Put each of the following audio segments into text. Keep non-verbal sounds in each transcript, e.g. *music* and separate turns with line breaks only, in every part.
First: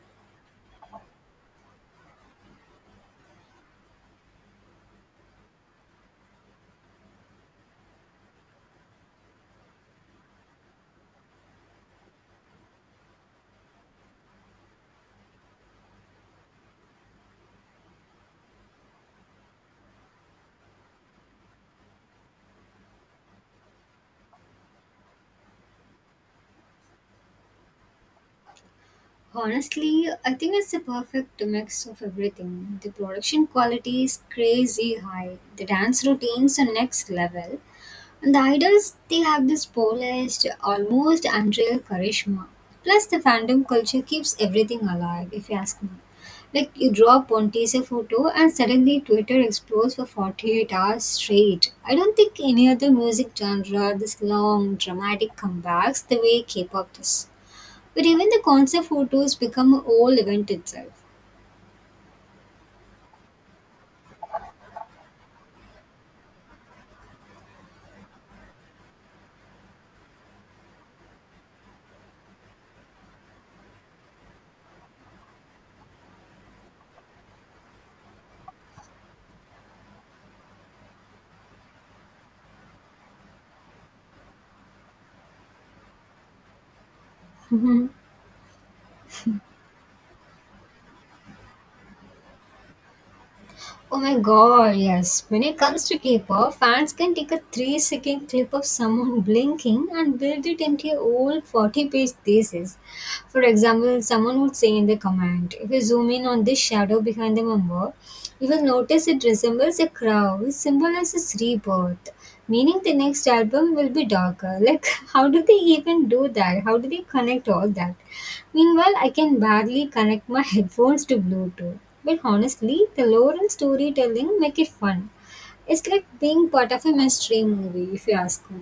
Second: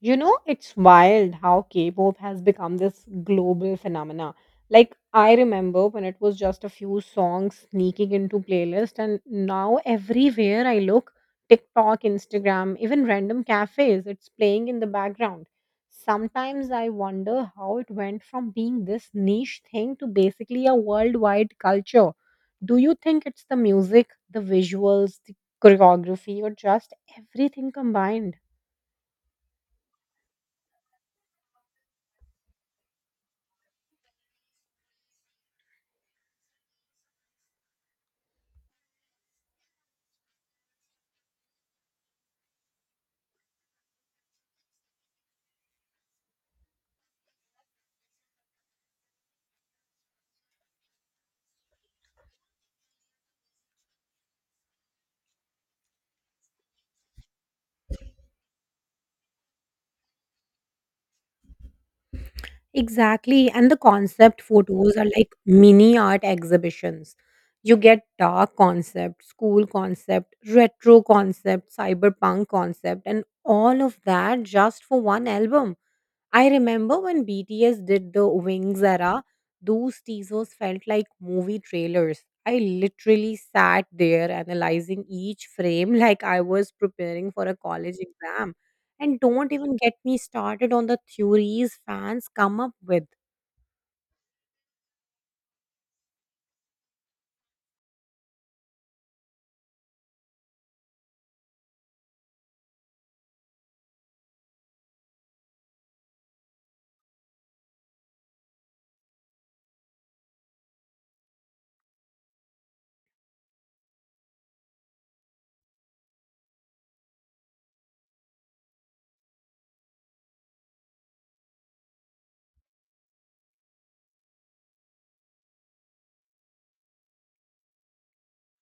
You know, it's wild how K-pop has become this global phenomena. Like I remember when it was just a few songs sneaking into playlist and now everywhere I look, TikTok, Instagram, even random cafes, it's playing in the background. Sometimes I wonder how it went from being this niche thing to basically a worldwide culture. Do you think it's the music, the visuals, the choreography, or just everything combined?
Honestly, I think it's the perfect mix of everything. The production quality is crazy high, the dance routines are next level, and the idols they have this polished, almost unreal charisma. Plus, the fandom culture keeps everything alive, if you ask me. Like, you draw a teaser photo, and suddenly Twitter explodes for 48 hours straight. I don't think any other music genre this long, dramatic comebacks the way K pop does. But even the concert photos become a whole event itself.
Exactly. And the concept photos are like mini art exhibitions. You get dark concept, school concept, retro concept, cyberpunk concept, and all of that just for one album. I remember when BTS did the Wings era, those teasers felt like movie trailers. I literally sat there analyzing each frame *laughs* like I was preparing for a college exam. And don't even get me started on the theories fans come up with.
Oh my god, yes. When it comes to K-pop, fans can take a 3-second clip of someone *laughs* blinking and build it into a whole 40-page thesis. For example, someone would say in the comment, if you zoom in on this shadow behind the member, you will notice it resembles a crow, which symbolizes rebirth. Meaning the next album will be darker. Like, *laughs* how do they even do that? How do they connect all that? Meanwhile, I can barely connect my *laughs* headphones to Bluetooth. But honestly, the lore and storytelling make it fun. It's like being part of a mainstream movie, if you ask me.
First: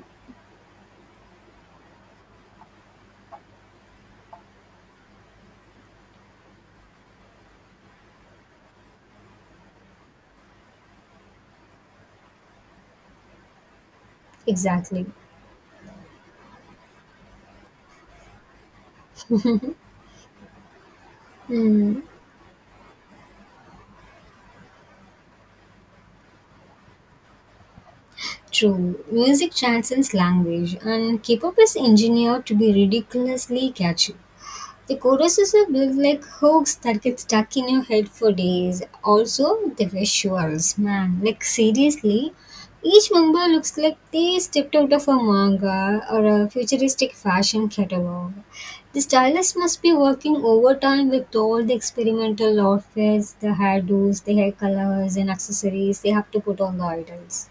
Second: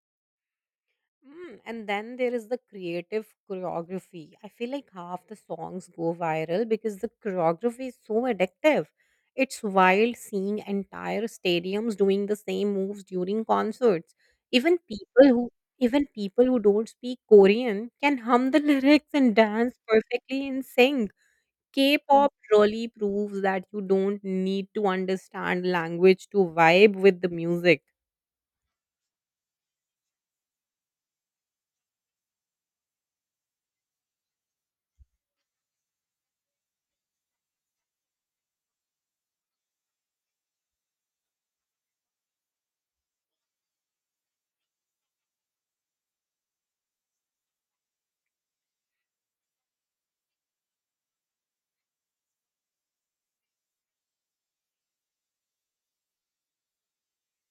And then there is the creative choreography. I feel like half the songs go viral because the choreography is so addictive. It's wild seeing entire stadiums doing the same moves during concerts. Even
Exactly.
people who Even people who don't speak Korean can hum the *laughs* lyrics and dance perfectly in sync.
Hmm.
K-pop really proves that you don't need to understand language to vibe with the music.
True. Music transcends language, and K-pop is engineered to be ridiculously catchy. The choruses are built like hooks that get stuck in your head for days. Also, the visuals, man, like seriously, each member looks like they stepped out of a manga or a futuristic fashion catalog. The stylist must be working overtime with all the experimental outfits, the hairdos, the hair colors, and accessories they have to put on the idols.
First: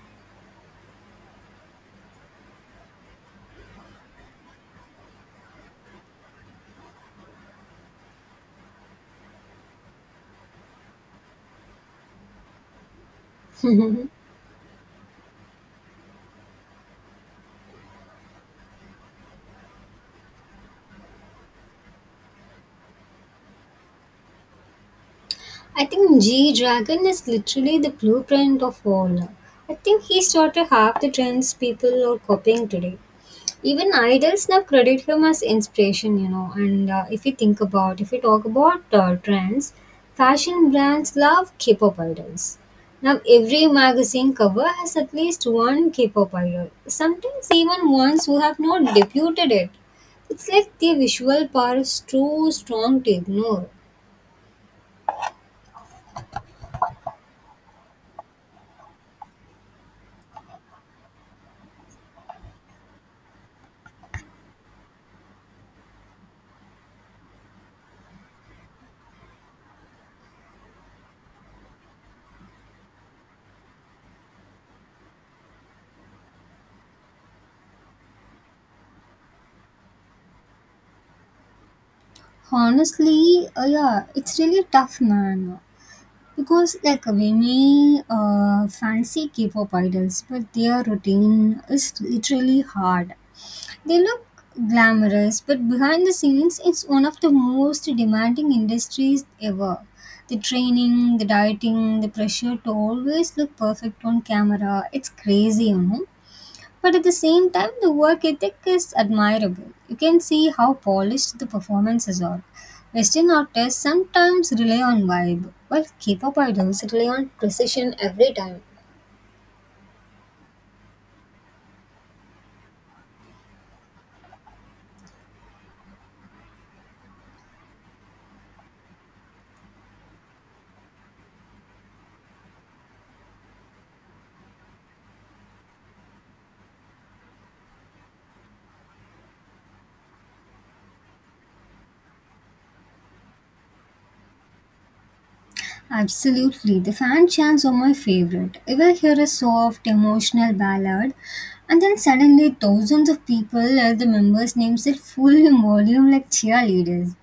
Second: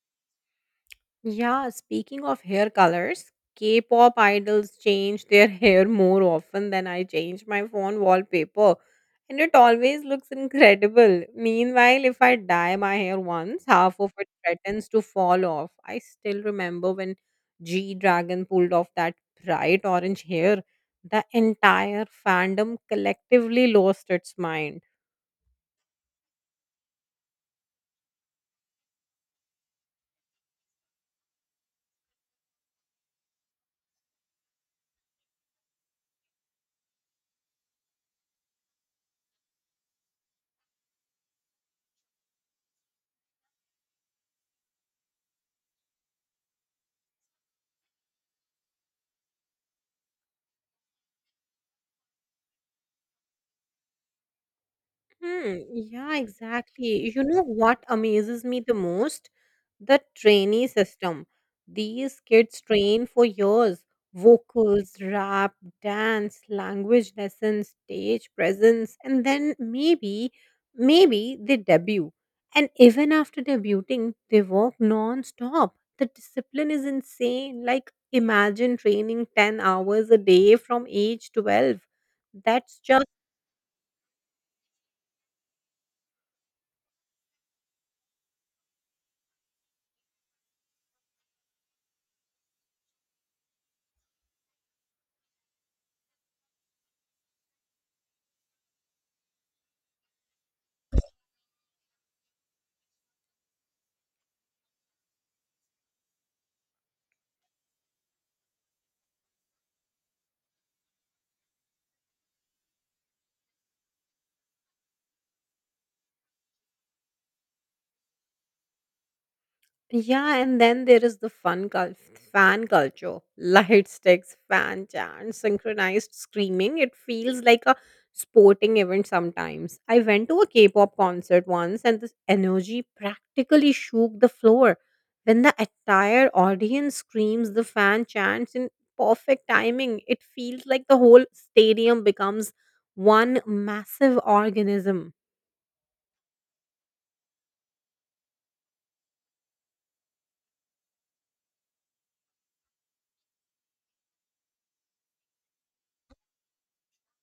Yeah, speaking of hair colors, K pop idols change their *laughs* hair more often than I change my phone wallpaper, and it always looks incredible. Meanwhile, if I dye my hair once, half of it threatens to fall off. I still remember when G Dragon pulled off that bright orange hair, the entire fandom collectively lost its mind.
I think G Dragon is literally the blueprint of all. I think he started half the trends people are copying today. Even idols now credit him as inspiration, you know. And if you think about, if you talk about trends, fashion brands love K-pop idols. Now every magazine cover has at least one K-pop idol. Sometimes even ones who have not debuted it. It's like the visual power is too strong to ignore.
Hmm, yeah, exactly. You know what amazes me the most? The trainee system. These kids train for years. Vocals, rap, dance, language lessons, stage presence, and then maybe, maybe they debut. And even after debuting, they work non stop. The discipline is insane. Like, imagine training 10 hours a day from age 12. That's just.
Honestly, yeah, it's really tough, man. Because like we may fancy K-pop idols, but their routine is literally hard. They look glamorous, but behind the scenes, it's one of the most demanding industries ever. The training, the dieting, the pressure to always look perfect on camera—it's crazy, you know. But at the same time, the work ethic is admirable. You can see how polished the performances are. Western artists sometimes rely on vibe, while K pop idols rely on precision every time.
Yeah, and then there is the fan culture. *laughs* Light sticks, fan chants, synchronized screaming. It feels like a sporting event sometimes. I went to a K-pop concert once and the energy practically shook the floor. When the entire audience screams the fan chants in perfect timing, it feels like the whole stadium becomes one massive organism.
Absolutely. The fan chants are my favorite. If I hear a soft, emotional ballad, and then suddenly thousands of people yell the members' names at full volume like cheerleaders.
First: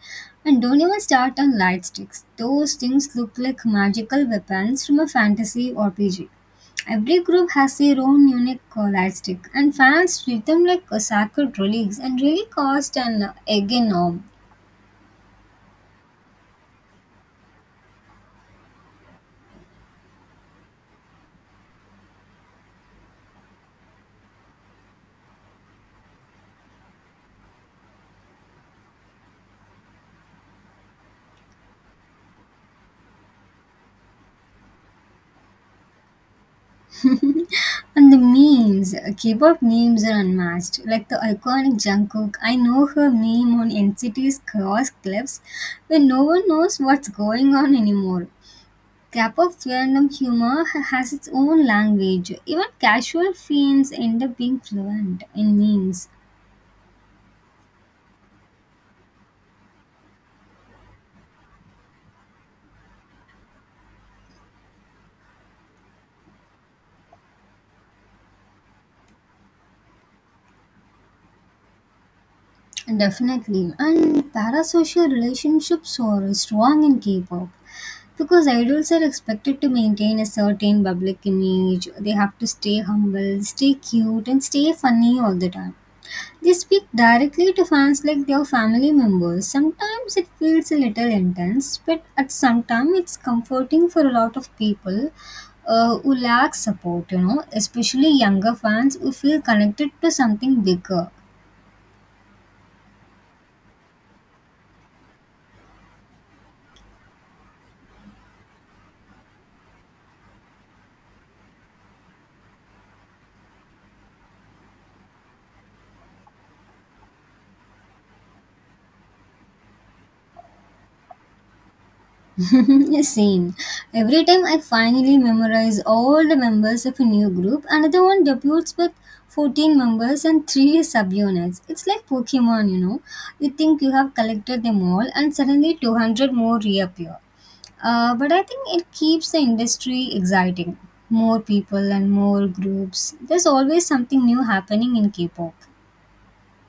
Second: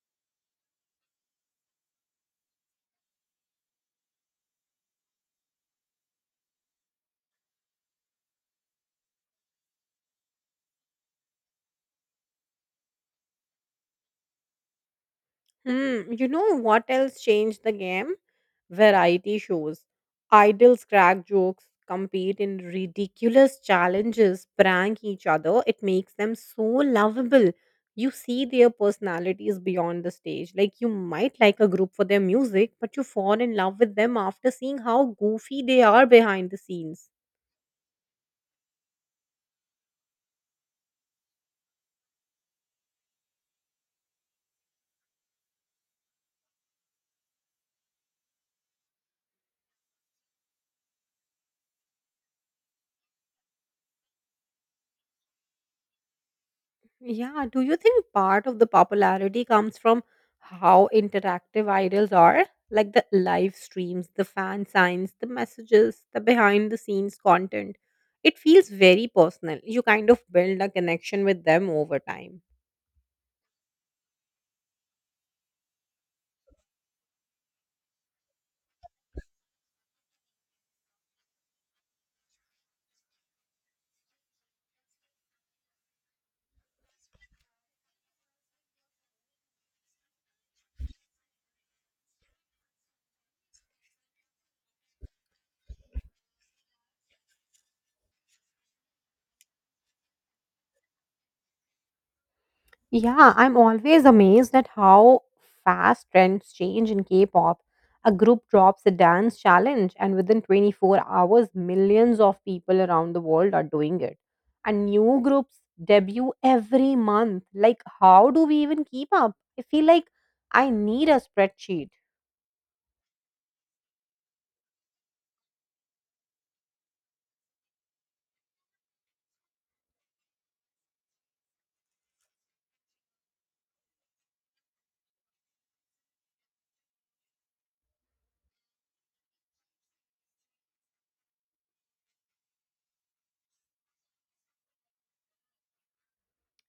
And don't even start on light sticks. Those things look like magical weapons from a fantasy RPG. Every group has their own unique light stick, and fans treat them like a sacred relics and really cost an egg in arm.
Hmm. You know what else changed the game? Variety shows. Idols crack jokes, compete in ridiculous challenges, prank each other. It makes them so lovable. You see their personalities beyond the stage. Like, you might like a group for their music, but you fall in love with them after seeing how goofy they are behind the scenes.
And the memes, K-pop memes are unmatched. Like the iconic Jungkook, I know her meme on NCT's cross clips when no one knows what's going on anymore. K-pop fandom humor has its own language. Even casual fans end up being fluent in memes.
Yeah, do you think part of the popularity comes from how interactive idols are? Like the live streams, the fan signs, the messages, the behind the scenes content. It feels very personal. You kind of build a connection with them over time.
Definitely. And parasocial relationships are strong in K-pop. Because idols are expected to maintain a certain public image, they have to stay humble, stay cute, and stay funny all the time. They speak directly to fans like their family members. Sometimes it feels a little intense, but at some time it's comforting for a lot of people who lack support, you know, especially younger fans who feel connected to something bigger.
Yeah, I'm always amazed at how fast trends change in K pop. A group drops a dance challenge, and within 24 hours, millions of people around the world are doing it. And new groups debut every month. Like, how do we even keep up? I feel like I need a spreadsheet.
*laughs* Yeah, same. Every time I finally memorize all the members of a new group, another one debuts with 14 members and 3 subunits. It's like Pokemon, you know. You think you have collected them all, and suddenly 200 more reappear. But I think it keeps the industry exciting. More people and more groups. There's always something new happening in K pop.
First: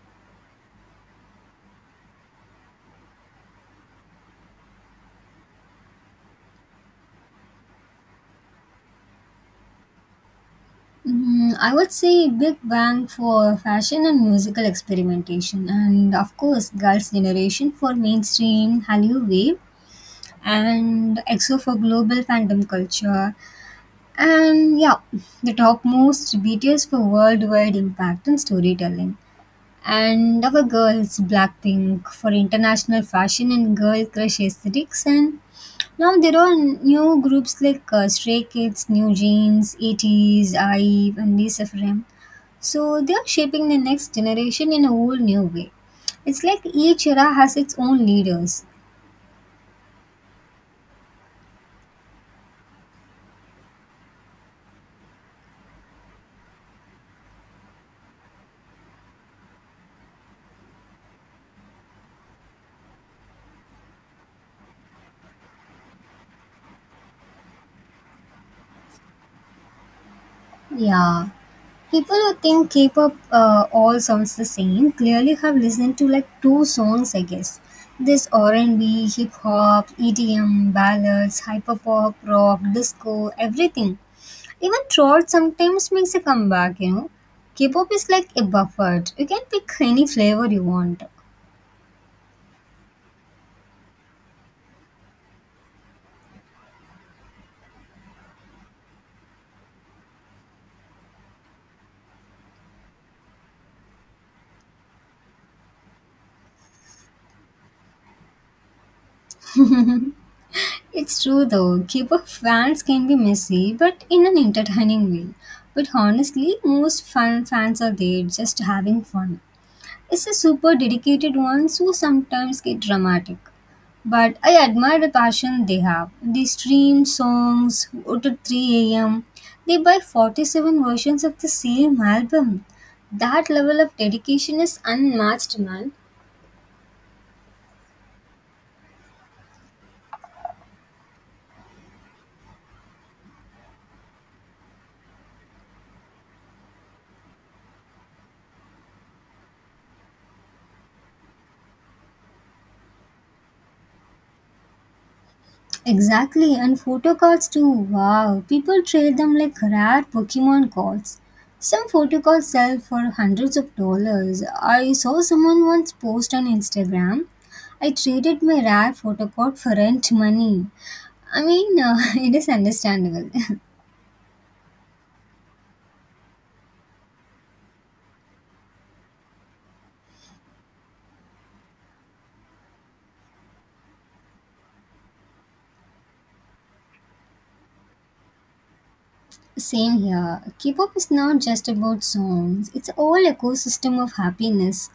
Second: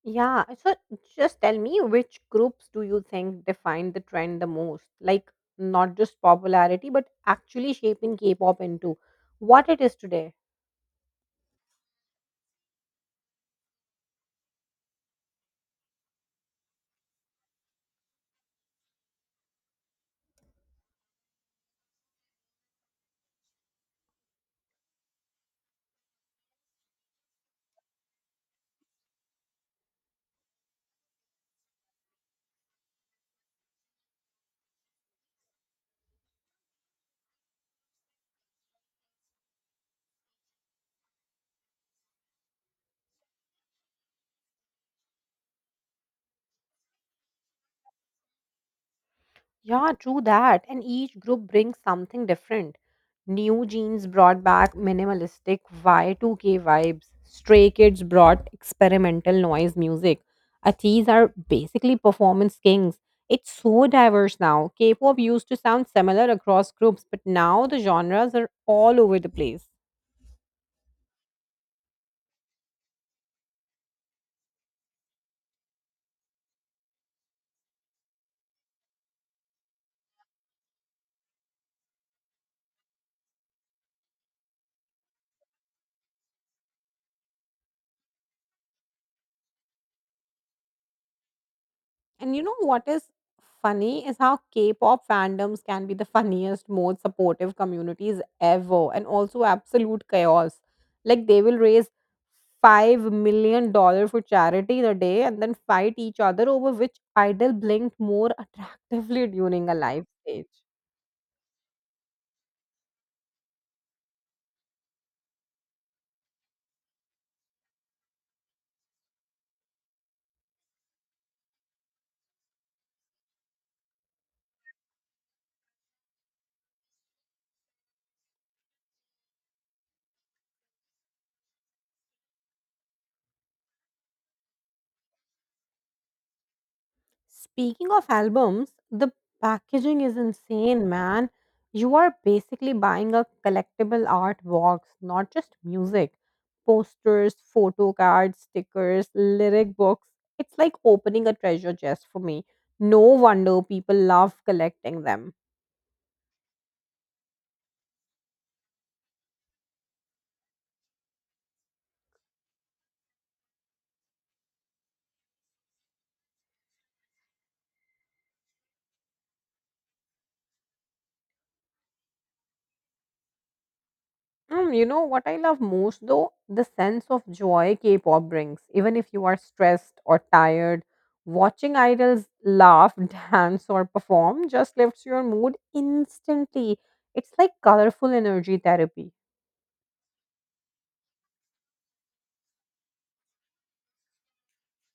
Yeah, so just tell me which groups do you think define the trend the most? Like, not just popularity, but actually shaping K pop into what it is today.
Mm, I would say Big Bang for fashion and musical experimentation, and of course, Girls' Generation for mainstream Hallyu wave, and EXO for global fandom culture, and yeah, the topmost BTS for worldwide impact and storytelling, and our girls Blackpink for international fashion and girl crush aesthetics, and now there are new groups like Stray Kids, New Jeans, 80s, IVE, and Lisa Frame so they are shaping the next generation in a whole new way. It's like each era has its own leaders.
Yeah, true that. And each group brings something different. New Jeans brought back minimalistic Y2K vibes. Stray Kids brought experimental noise music. Ateez are basically performance kings. It's so diverse now. K pop used to sound similar across groups, but now the genres are all over the place.
Yeah. People who think K-pop all sounds the same clearly have listened to like two songs, I guess. This R&B, hip hop, EDM, ballads, hyperpop, rock, disco, everything. Even trot sometimes makes a comeback, you know. K-pop is like a buffet. You can pick any flavor you want.
And you know what is funny is how K-pop fandoms can be the funniest, most supportive communities ever, and also absolute chaos. Like they will raise 5 million dollar for charity in a day and then fight each other over which idol blinked more attractively *laughs* during a live stage.
It's true though, K-pop fans can be messy, but in an entertaining way. But honestly, most fans are there just having fun. It's the super dedicated ones who sometimes get dramatic. But I admire the passion they have. They stream songs out at 3 a.m. They buy 47 versions of the same album. That level of dedication is unmatched, man.
Speaking of albums, the packaging is insane, man. You are basically buying a collectible art box, not just music. Posters, photo cards, stickers, lyric books. It's like opening a treasure chest for me. No wonder people love collecting them.
Exactly, and photo cards too. Wow, people trade them like rare Pokemon cards. Some photo cards sell for hundreds of dollars. I saw someone once post on Instagram. I traded my rare photo card for rent money. I mean, *laughs* it is understandable. *laughs*
You know what I love most though? The sense of joy K pop brings. Even if you are stressed or tired, watching idols laugh, *laughs* dance, or perform just lifts your mood instantly. It's like colorful energy therapy.
Same here. K-pop is not just about songs, it's a whole ecosystem of happiness.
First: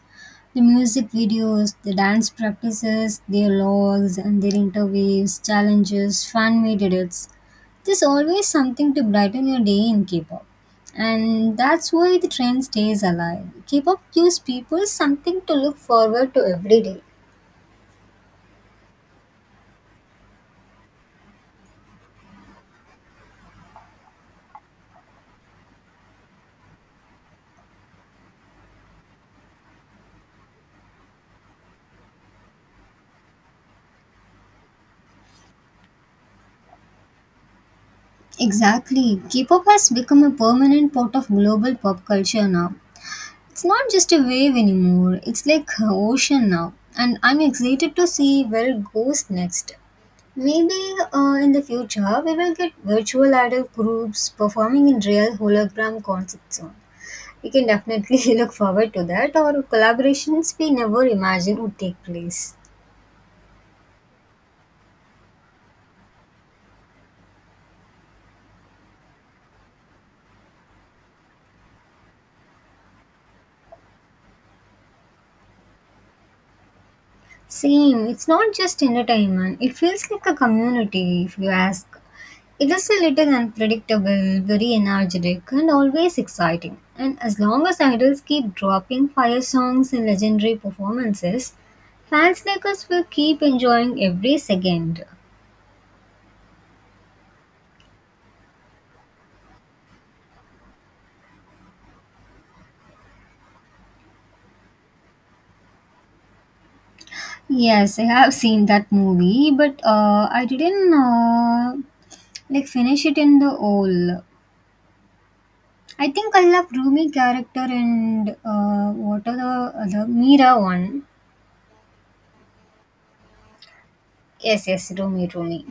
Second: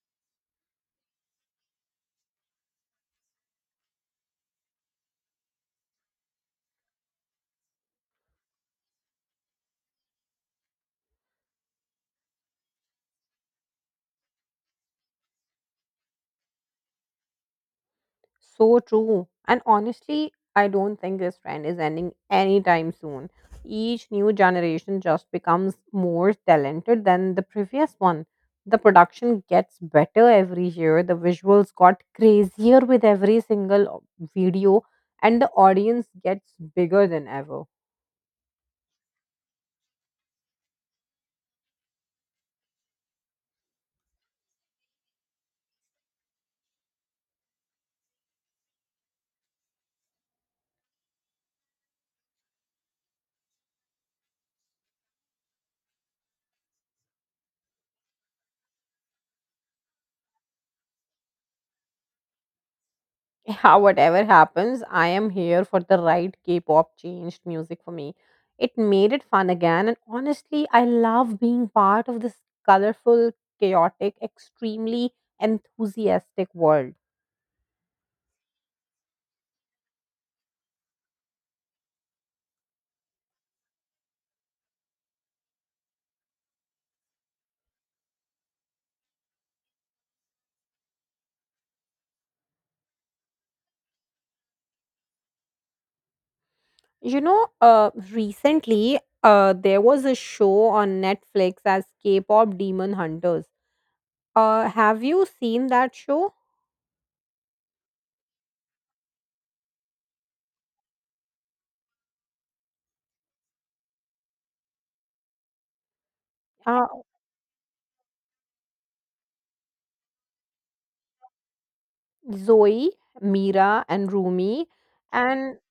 The music videos, the dance practices, their logs and their interviews, challenges, fan-made edits. There's always something to brighten your day in K-pop. And that's why the trend stays alive. K-pop gives people something to look forward to every day.
So true. And honestly, I don't think this trend is ending anytime soon. Each new generation just becomes more talented than the previous one. The production gets better every year, the visuals got crazier with every single video, and the audience gets bigger than ever.
Exactly. K-pop has become a permanent part of global pop culture now. It's not just a wave anymore, it's like an ocean now. And I'm excited to see where it goes next. Maybe in the future, we will get virtual idol groups performing in real hologram concert soon. We can definitely *laughs* look forward to that, or collaborations we never imagined would take place.
Yeah, *laughs* whatever happens, I am here for the right K pop changed music for me. It made it fun again, and honestly, I love being part of this colorful, chaotic, extremely enthusiastic world.
Same, it's not just entertainment, it feels like a community, if you ask. It is a little unpredictable, very energetic, and always exciting. And as long as idols keep dropping fire songs and legendary performances, fans like us will keep enjoying every second.
You know, recently there was a show on Netflix as K pop Demon Hunters. Have you seen that show?
Yes, I have seen that movie, but I didn't like finish it in the whole. I think I love
Uh,
Rumi character and what are the other Mira one.
Zoe, Mira, and
Yes,
Rumi.
yes, Rumi,
And
Rumi.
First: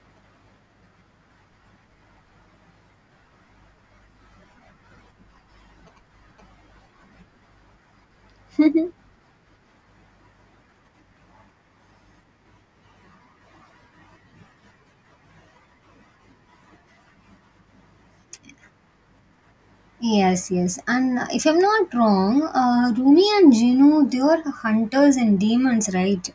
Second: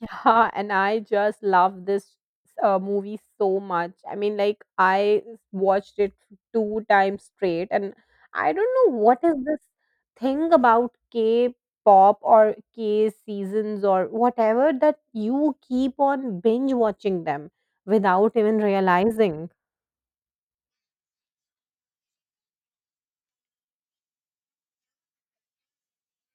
Yeah, and I just love this movie so much. I mean, like I watched it two times straight, and I don't know
*laughs*
what is this thing about K-pop or K seasons or whatever that you keep on binge watching them without even realizing.
Yes, yes. And if I'm not wrong, Rumi and Jinu, they were hunters and demons, right?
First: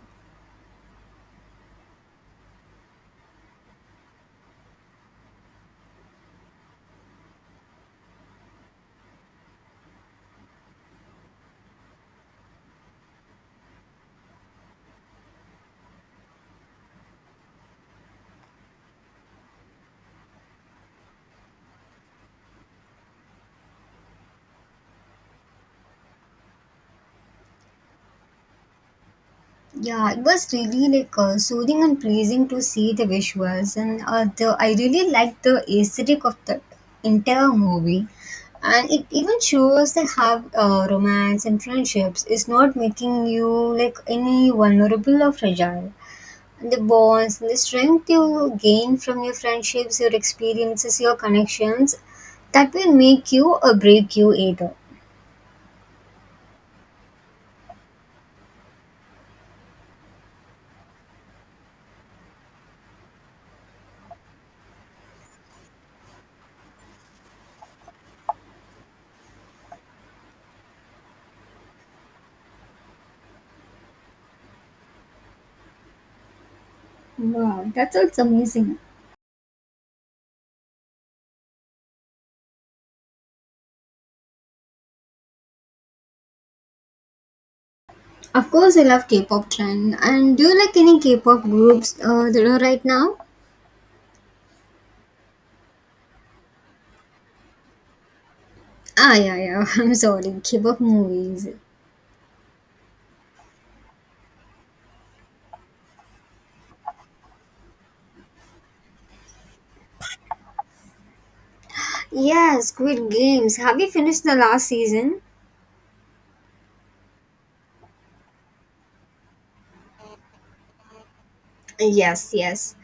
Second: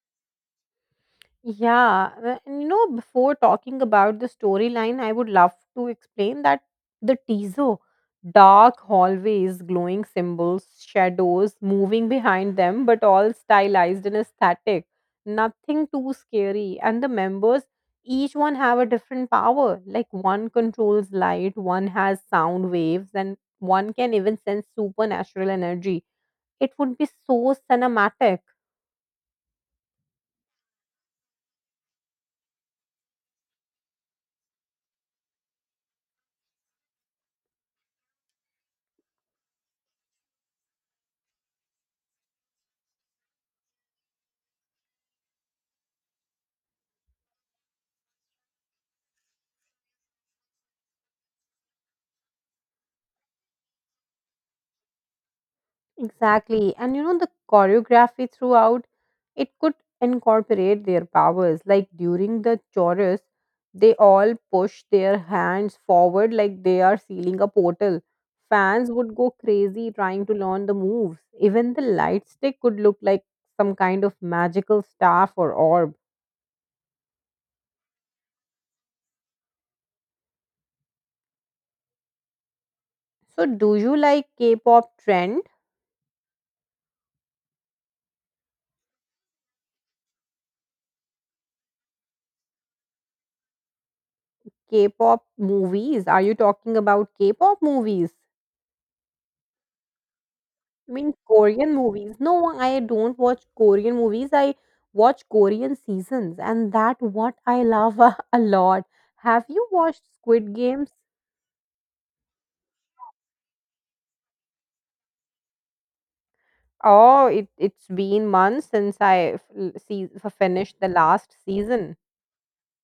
Yeah, and you know, before talking about the storyline, I would love to explain that the teaser, dark hallways, glowing symbols, shadows moving behind them, but all stylized and aesthetic, nothing too scary. And the members, each one have a different power. Like one controls light, one has sound waves, and one can even sense supernatural energy. It would be so cinematic.
Yeah, it was really like soothing and pleasing to see the visuals, and the I really liked the aesthetic of the entire movie. And it even shows that how romance and friendships is not making you like any vulnerable or fragile. The bonds, the strength you gain from your friendships, your experiences, your connections, that will make you or break you either.
Exactly. And you know, the choreography throughout, it could incorporate their powers. Like during the chorus, they all push their hands forward like they are sealing a portal. Fans would go crazy trying to learn the moves. Even the light stick could look like some kind of magical staff or orb.
Wow, that sounds amazing.
So, do you like K pop trend?
Of course, I love K-pop trend. And do you like any K-pop groups that are right now?
K pop movies? Are you talking about K pop movies?
Ah, yeah, yeah. *laughs* I'm sorry. K-pop
I mean,
movies.
Korean movies. No, I don't watch Korean movies. I watch Korean seasons, and that what I love *laughs* a lot. Have you watched Squid Games?
Yes, Squid Games. Have you finished the last season?
Oh, it's been months since I finished the last season.
Yes, yes.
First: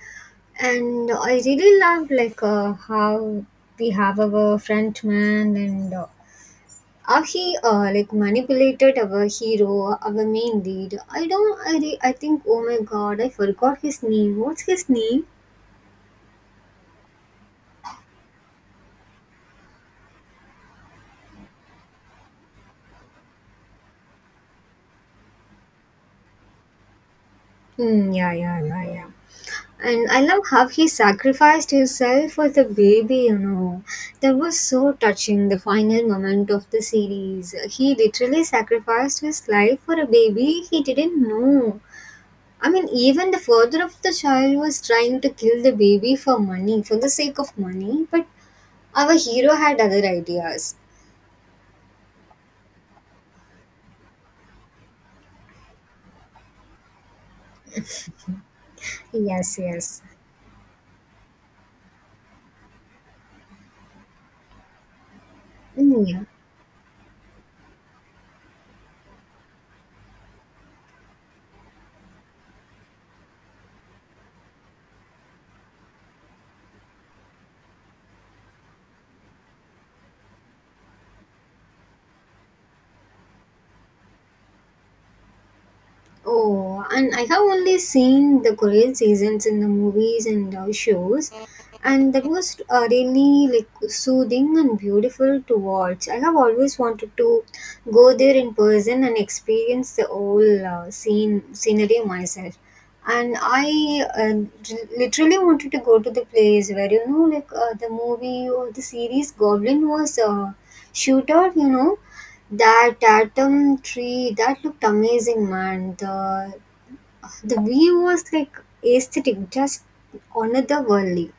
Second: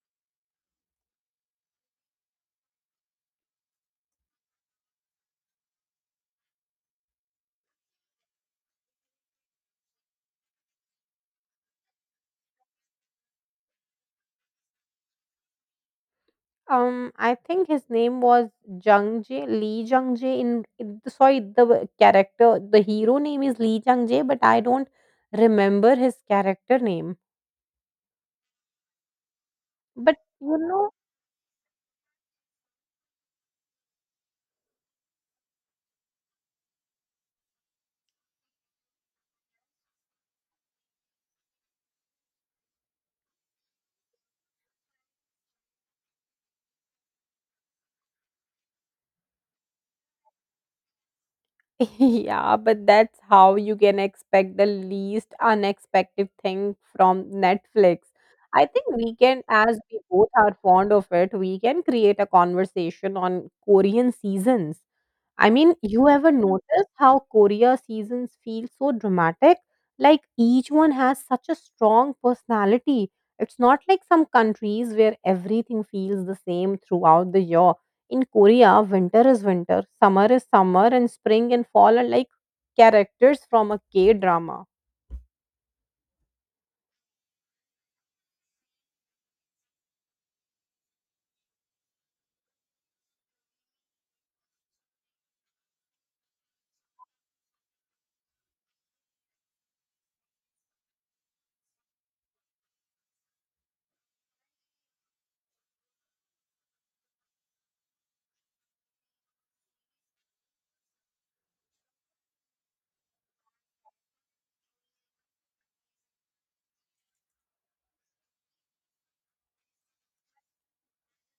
And I really love like how we have our friend man and he like manipulated our hero, our main lead. I don't. I re- I think. Oh my god! I forgot his name. What's his name?
I think his name was Jung Jae Lee Jung Jae. Sorry, the character, the hero name is Lee Jung Jae, but I don't remember his character name.
Hmm. Yeah. Yeah. Yeah. Yeah. And
But
I love
you
how he
know.
sacrificed himself for the baby. You know, that was so touching. The final moment of the series, he literally sacrificed his life for a baby he didn't know. I mean, even the father of the child was trying to kill the baby for money, for the sake of money, but our hero had other ideas.
*laughs* Yeah, but that's how you can expect the least unexpected thing from Netflix. I think we can,
Yes,
as we
yes.
both are fond of it, we can create a conversation on Korean seasons. I mean, you
Hmm.
ever notice how Korea seasons feel so dramatic? Like each one has such a strong personality. It's not like some countries where everything feels the same throughout the year. In Korea, winter is winter, summer is summer, and spring and fall are like characters from a K drama.
Oh, and I have only seen the Korean seasons in the movies and shows, and that was really like soothing and beautiful to watch. I have always wanted to go there in person and experience the whole scenery myself. And I literally wanted to go to the place where you know, like the movie or the series Goblin was shoot out, you know that atom tree, that looked amazing, man. The view was like aesthetic, just otherworldly.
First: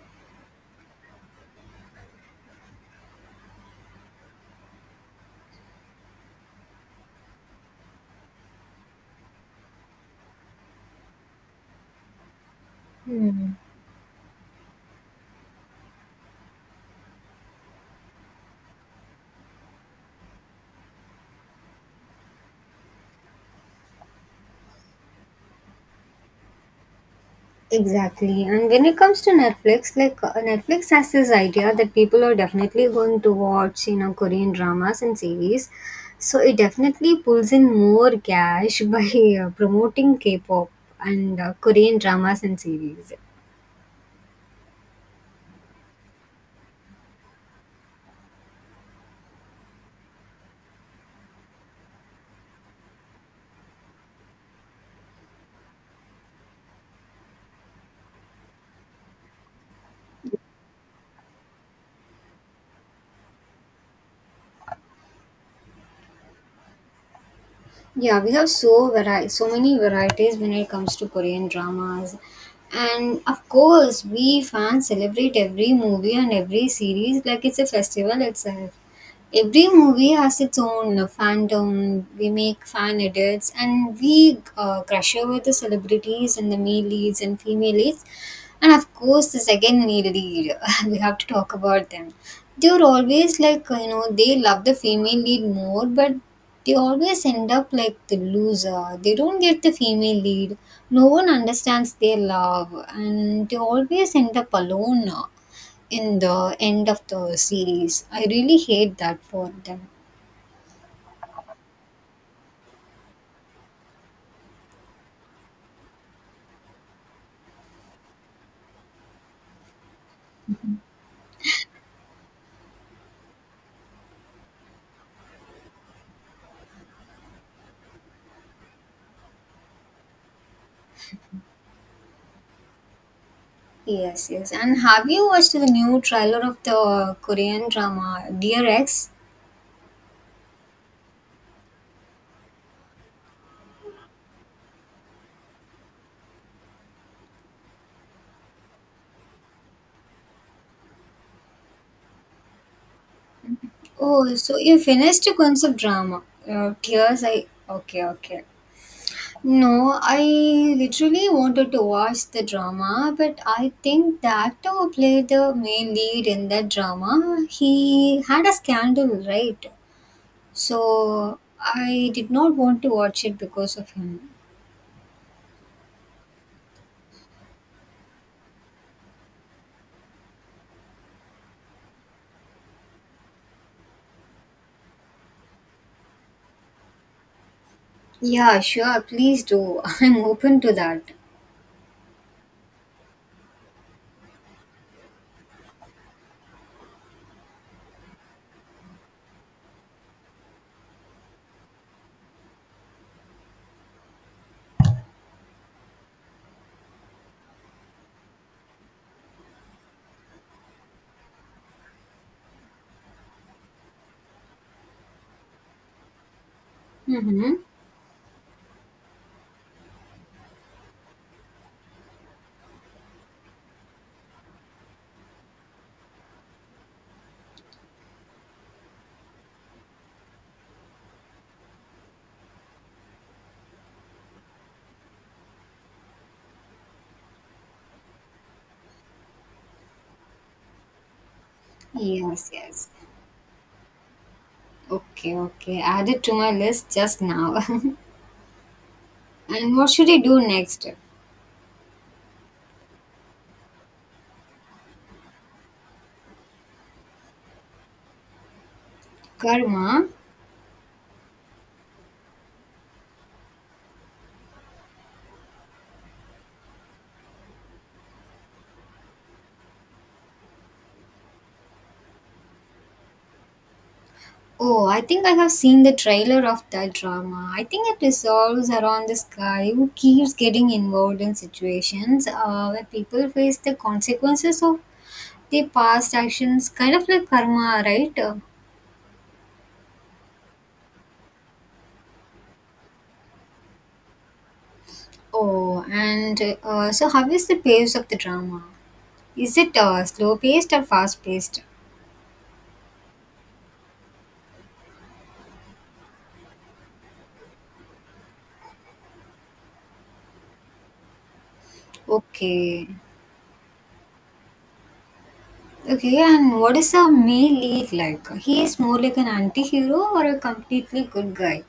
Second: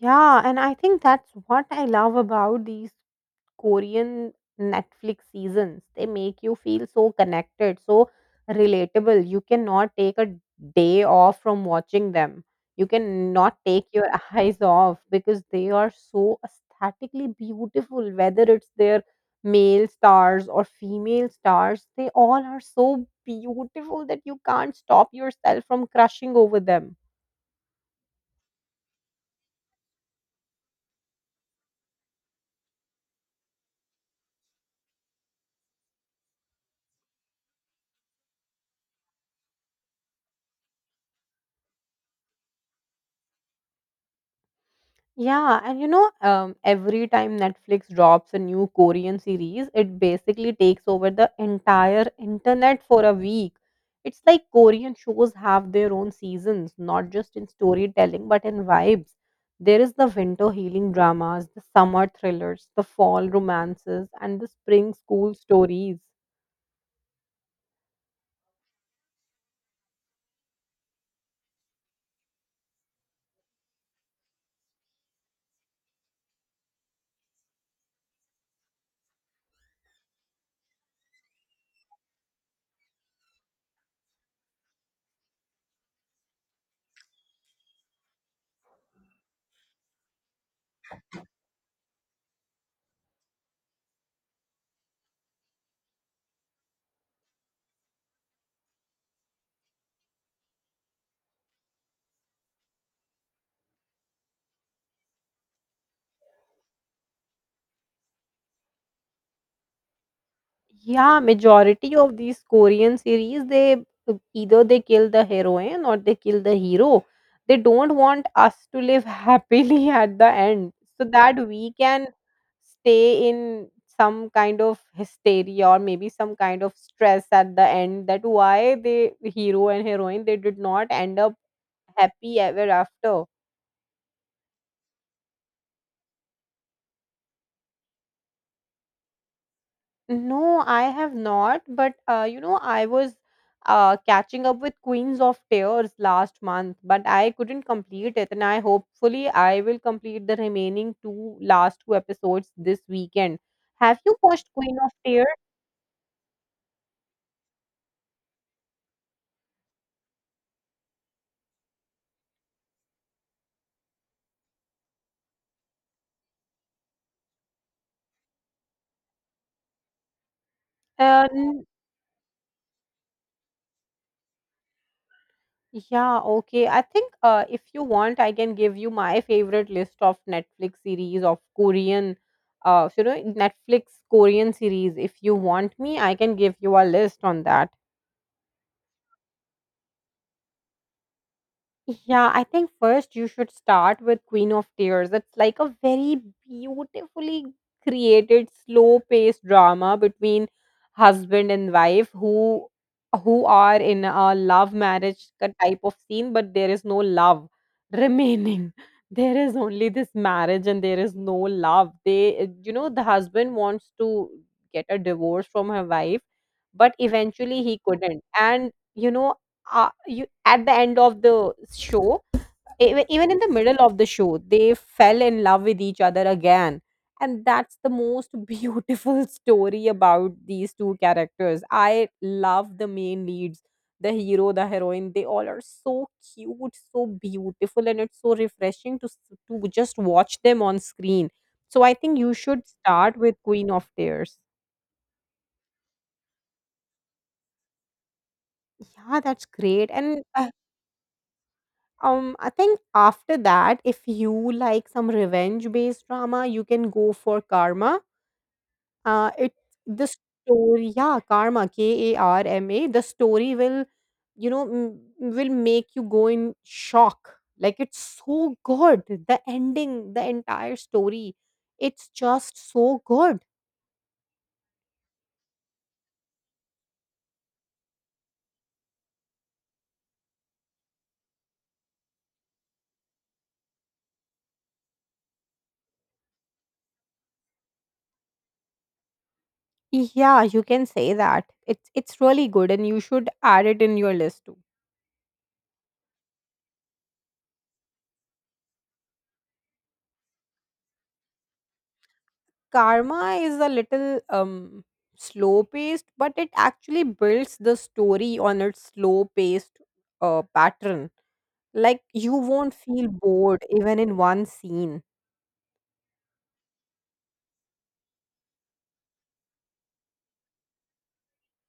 Yeah, and I think that's what I love about these Korean Netflix seasons. They make you feel so connected, so relatable. You cannot take a day off from watching them. You
Hmm.
cannot take your *laughs* eyes off because they are so aesthetically beautiful, whether it's their male stars or female stars, they all are so beautiful that you can't stop yourself from crushing over them.
Exactly. And when it comes to Netflix, like Netflix has this idea that people are definitely going to watch, you know, Korean dramas and series. So it definitely pulls in more cash *laughs* by promoting K-pop and Korean dramas and series.
Yeah, and you know, every time Netflix drops a new Korean series, it basically takes over the entire internet for a week. It's like Korean shows have their own seasons, not just in storytelling, but in vibes. There is the winter healing dramas, the summer thrillers, the fall romances, and the spring school stories.
Yeah, we have so many varieties when it comes to Korean dramas. And of course, we fans celebrate every movie and every series like it's a festival itself. Every movie has its own fandom. We make fan edits and we crush over the celebrities and the male leads and female leads. And of course, the second male lead, *laughs* we have to talk about them. They're always like, they love the female lead more, but they always end up like the loser. They don't get the female lead. No one understands their love, and they always end up alone in the end of the series. I really hate that for them.
Yeah, majority of these Korean series, they either they kill the heroine or they kill the hero. They don't want us to live happily *laughs* at the end so that we can stay in some kind of hysteria or maybe some kind of stress at the end that why the hero and heroine they did not end up happy ever after.
Yes, yes. And have you watched the new trailer of the Korean drama Dear X?
No, I have not. But you know, I was catching up with Queens of Tears last month, but I couldn't complete it, and I hopefully I will complete the remaining two last two episodes this weekend. Have you
Oh,
watched
so
Queen
you
of
finished
Tears?
a concept drama. Tears, I. Okay, okay. No, I literally wanted to watch the drama, but I think the actor who played the main lead in that drama, he had a scandal, right?
Uh,
So
n-
I did not want to watch it because of him.
yeah, okay. I think if you want, I can give you my favorite list of Netflix series of Korean, you know, Netflix Korean series. If you want me, I can give you a list on that.
Yeah, sure. Please do. *laughs* I'm open to that.
Yeah, I think first you should start with Queen of Tears. It's like a very beautifully created, slow-paced drama between husband and wife who are in a love marriage type of scene, but there is no love remaining. *laughs* There is only this marriage and there is no love. They, the husband wants to get a divorce from her wife, but
Mm-hmm.
eventually he couldn't. And you at the end of the show even, even in the middle of the show they fell in love with each other again, and that's the most *laughs* beautiful story about these two characters. I love the main leads, the hero, the heroine, they all are so cute, so beautiful, and it's so refreshing to to just watch them on screen. So I think you
Yes,
should
yes.
start with Queen of Tears.
Okay, okay. Added to my list just now. *laughs*
Yeah, that's
And what
great.
should I
And
do next?
I think after that, if you like some revenge based drama, you can go for Karma. It
Karma.
The story, yeah, Karma, K A R M A. The story will, will make you go in shock. Like, it's so good. The ending, the entire story, it's just so good.
Oh, I think I have seen the trailer of that drama. I think it resolves around this guy who keeps getting involved in situations where people face the consequences of their past actions, kind of like karma, right?
Yeah, you can say that. It's really good, and you should add it in your list too.
Oh, and so how is the pace of the drama? Is it slow paced or fast paced?
Karma is a little slow paced, but it actually builds the story on its slow paced pattern. Like, you won't
Okay.
feel bored even in one scene.
Okay, and what is a male lead like? He is more like an anti hero or a completely good guy?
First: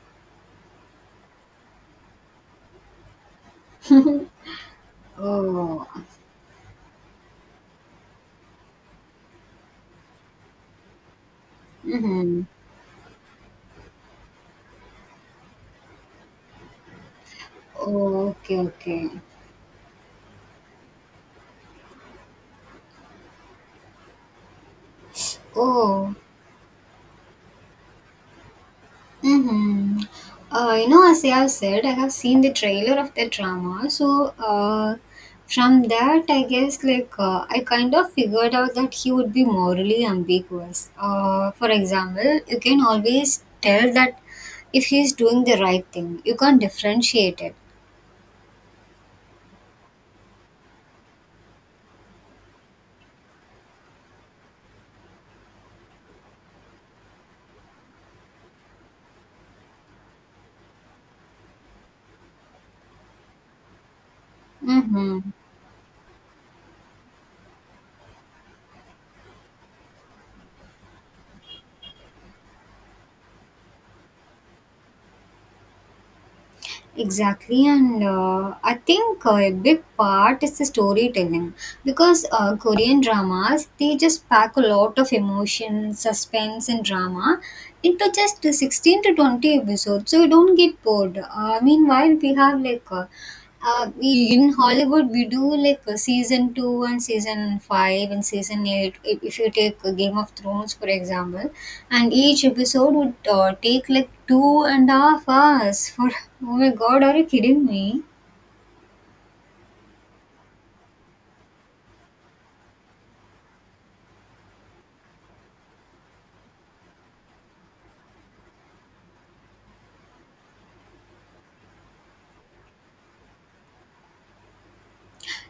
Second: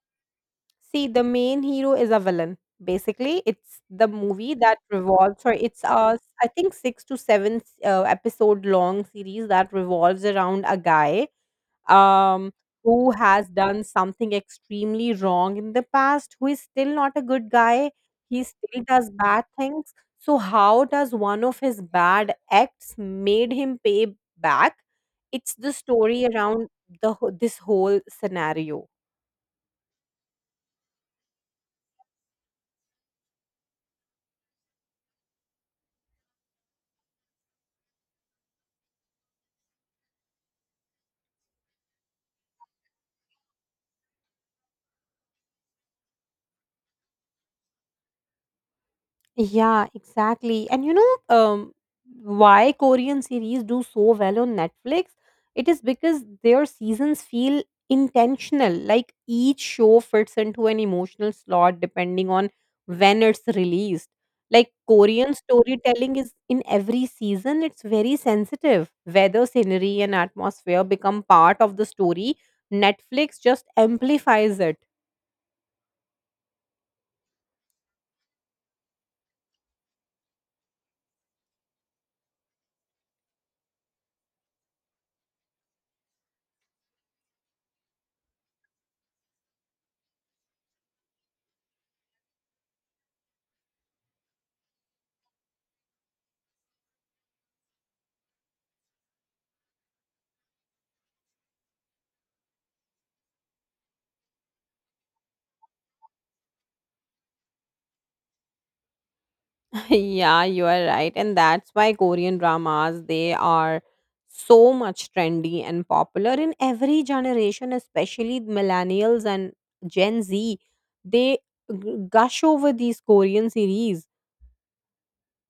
See, the main hero is a villain. Basically, it's the movie that revolves, or it's
Oh.
a, I think, six to seven episode long series that revolves around a guy
Mm-hmm.
um, who has *laughs* done something extremely wrong in the past, who is still not a good guy,
Oh,
he
okay,
still
okay.
does bad things. So, how does one of his bad acts made him pay back? It's the
Oh.
story around this whole scenario.
Mm-hmm. You know, as I have said, I have seen the trailer of the drama. So, from that, I guess, I kind of figured out that he would be morally ambiguous. For example, you can always tell that if he's doing the right thing, you can't differentiate it.
Yeah, exactly. And you know, why Korean series do so well on Netflix? It is because their seasons feel intentional. Like, each show fits into an emotional slot depending on when it's released. Like,
Mm-hmm.
Korean storytelling is in every season, it's very sensitive. Weather, scenery, and atmosphere become part of the story. Netflix just amplifies it.
Exactly, and I think a big part is the storytelling because Korean dramas they just pack a lot of emotion, suspense, and drama into just the 16 to 20 episodes, so you don't get bored. Meanwhile, we have like in Hollywood, we do like season two and season five and season eight. If you take Game of Thrones, for example, and each episode would take like 2.5 hours. For *laughs* oh my god, are you kidding me?
*laughs* Yeah, you are right. And that's why Korean dramas, they are so much trendy and popular in every generation, especially millennials and Gen Z. They gush over these Korean series.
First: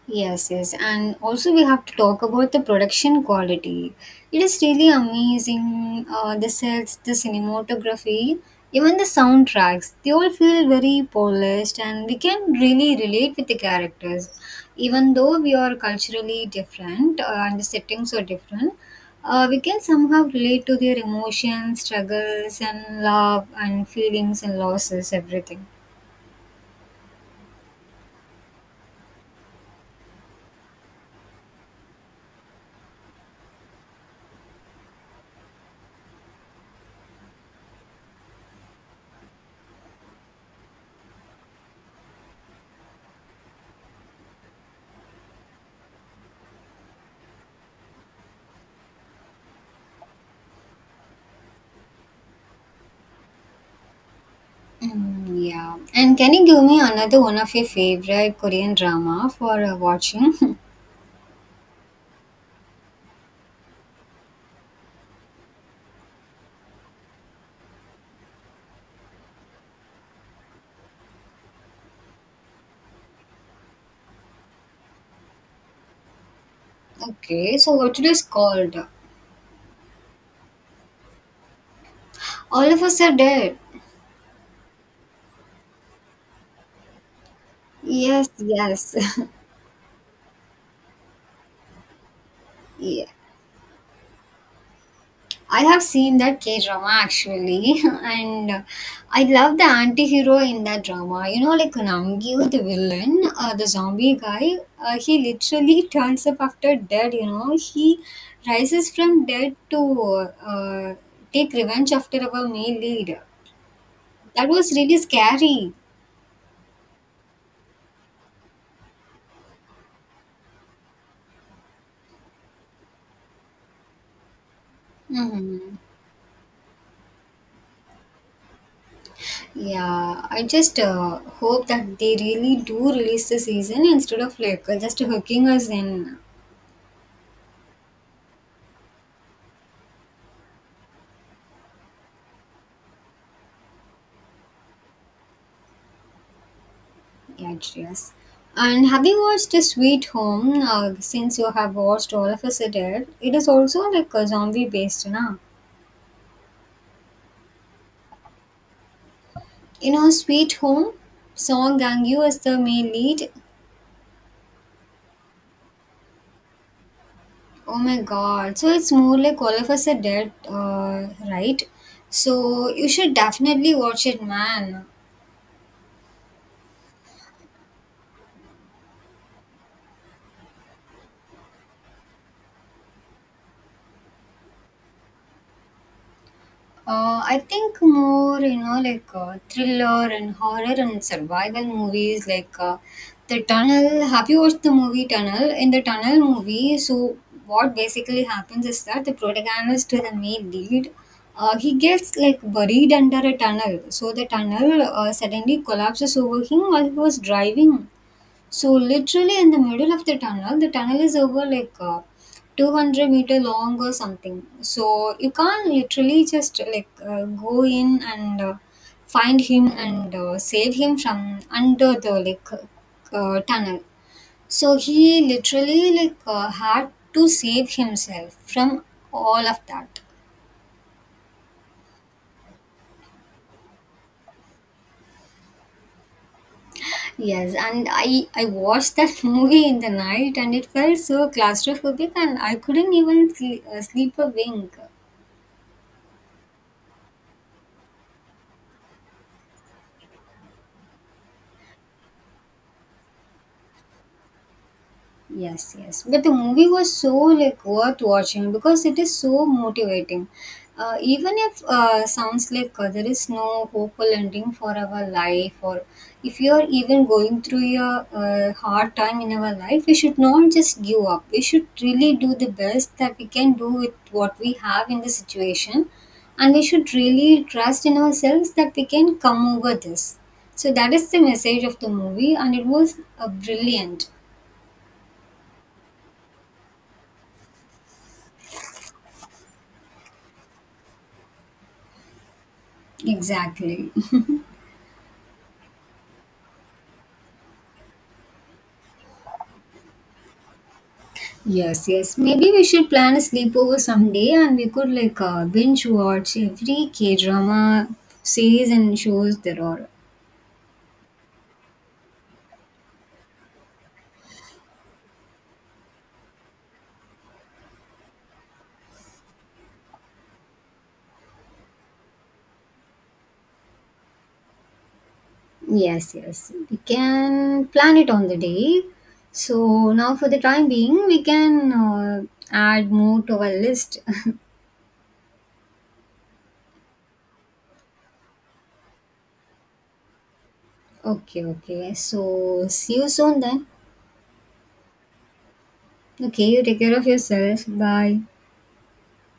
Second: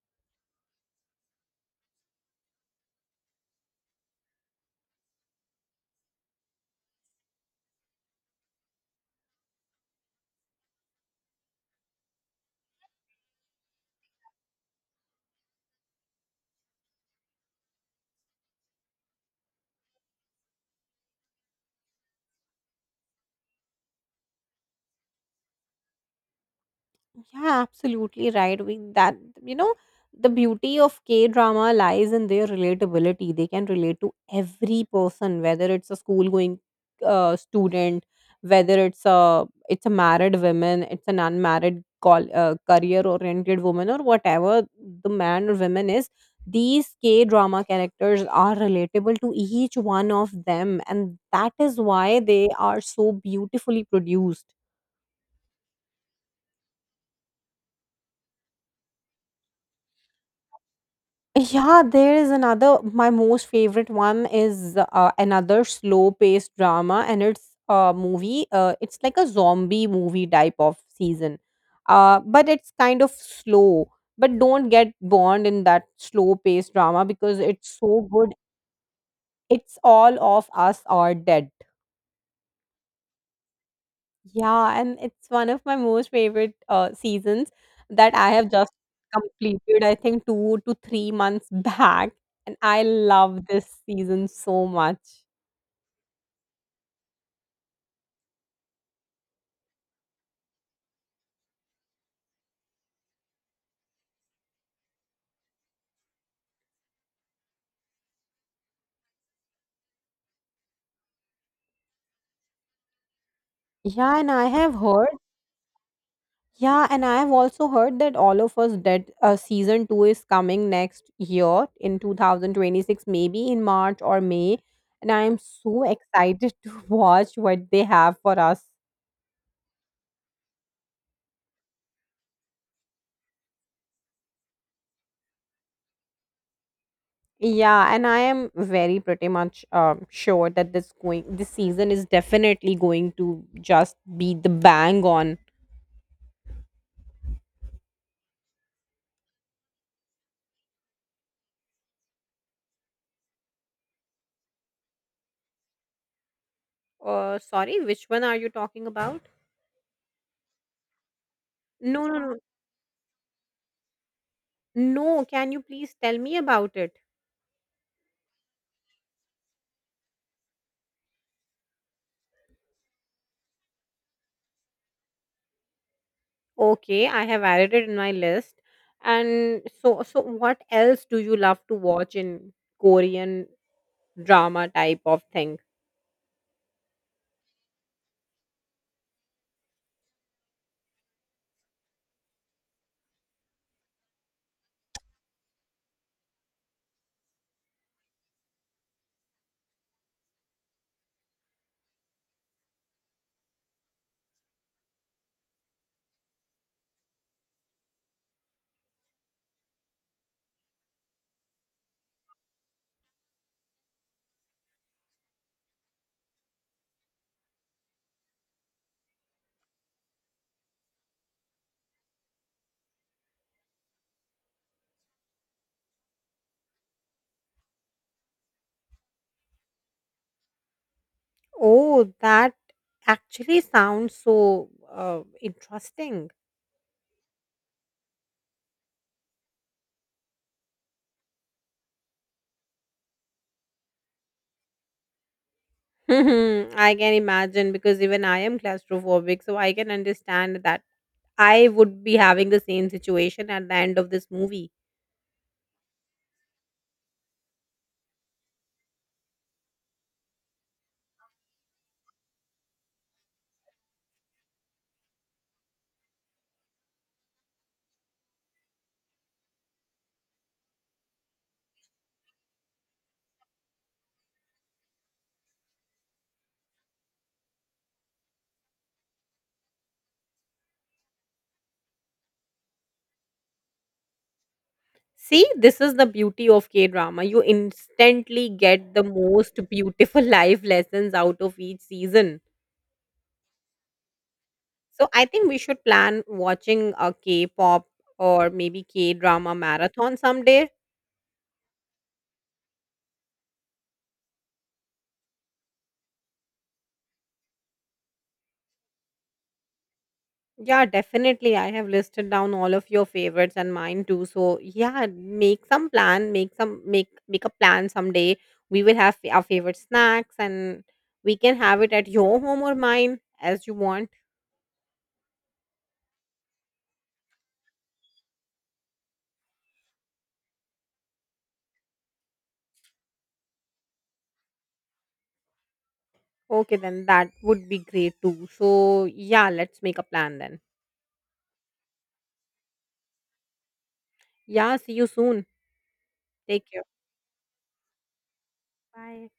Yes, yes. And also, we have to talk about the production quality. It is really amazing. The sets, the cinematography, even the soundtracks, they all feel very polished and we can really relate with the characters. Even though we are culturally different and the settings are different, we can somehow relate to their emotions, struggles, and love and feelings and losses, everything.
Yeah, absolutely right. We that you know the beauty of K drama lies in their relatability. They can relate to every person, whether it's a school going student, whether it's a married woman, it's an unmarried call career oriented woman, or whatever the man or woman is. These K drama characters are relatable to each one of them, and that is why they are so beautifully produced.
Mm, yeah. And can you give me another one of your favorite Korean drama for watching?
Yeah, there is another. My most favorite one is another slow-paced drama, and it's a movie. It's like a zombie movie type of season, but it's kind of slow. But don't get burned in that slow-paced drama
*laughs*
because
Okay, so
it's
what
so
it is
good.
called?
It's All of Us Are Dead.
All of Us Are Dead.
Yeah, and it's one of my most favorite seasons that
Yes,
I have just
yes.
completed, I think, 2 to 3 months *laughs* back. And I
*laughs* Yeah.
love this season so much.
I have seen that K drama actually, *laughs* and I love the anti hero in that drama. You know, like Namgyu, the villain, the zombie guy, he literally *laughs* turns up after dead, you know. He rises from dead to take revenge after our male lead.
Yeah, and
That
I
was
have
really
heard,
scary.
yeah, and I have also heard that All of Us Dead season two is coming next year in 2026, maybe in March or May. And I am
Hmm.
so excited *laughs* to watch what they have for us.
Yeah, I just hope that they really do release the season instead of like just hooking us in.
Yeah, and I am very pretty much sure that this season is definitely going to just be the bang on.
Yeah, it's yes. And have you watched the Sweet Home? Since you have watched all of us, Are Dead, it is also like a zombie based, na?
Sorry, which one are you talking about?
You know, Sweet Home song Gang
No, no,
You is
no,
the main lead.
no. Can you please tell me about it?
Oh my God! So it's more like all of us are dead, uh, right? So you should definitely watch it, man.
Okay, I have added it in my list. And so what else do you love to watch in Korean drama type of thing?
I think more, you know, like thriller and horror and survival movies, like the tunnel. Have you watched the movie Tunnel? In the tunnel movie, so what basically happens is that the protagonist, the main lead, he gets like buried under a tunnel. So the tunnel suddenly collapses over him while he was driving so literally in the middle of the tunnel is over like 200-meter long or something. So you can't literally just like go in and find him and save him from under the like tunnel. So he literally like had to save himself from all of that.
Oh, that actually sounds so interesting.
Yes, and I watched that *laughs* movie in the night and it felt so claustrophobic and I couldn't even sleep a wink.
*laughs* Hmm. I can imagine because even I am claustrophobic, so I can understand that I would be having the same situation at the end of this movie.
Yes, yes. But the movie was so like worth watching because it is so motivating. Even if sounds like there is no hopeful ending for our life, or if you are even going through your hard time in our life, we should not just give up. We should really do the best that we can do with what we have in the situation, and we should really trust in ourselves that we can come over this. So that is the message of the movie, and it was brilliant.
See, this is the beauty of K drama. You instantly get the most beautiful *laughs* life lessons out of each season.
Exactly.
So I think we should plan watching a K pop or maybe K drama marathon someday.
Yes, yes. Maybe we should plan a sleepover someday and we could like binge watch every K drama series and shows there are.
Yeah, definitely. I have listed down all of your favorites and mine too. So yeah, make some plan, make a plan someday. We will have our favorite snacks, and we can have it at your home or mine as you want.
Yes, yes. We can plan it on the day. So now for the time being, we can add more to our list.
Okay, then that would be great too. So yeah, let's make a plan then.
*laughs* Okay, okay. So see you soon then.
Yeah, see you soon.
Okay, you
Take
take
care.
care of yourself. Bye.
Bye.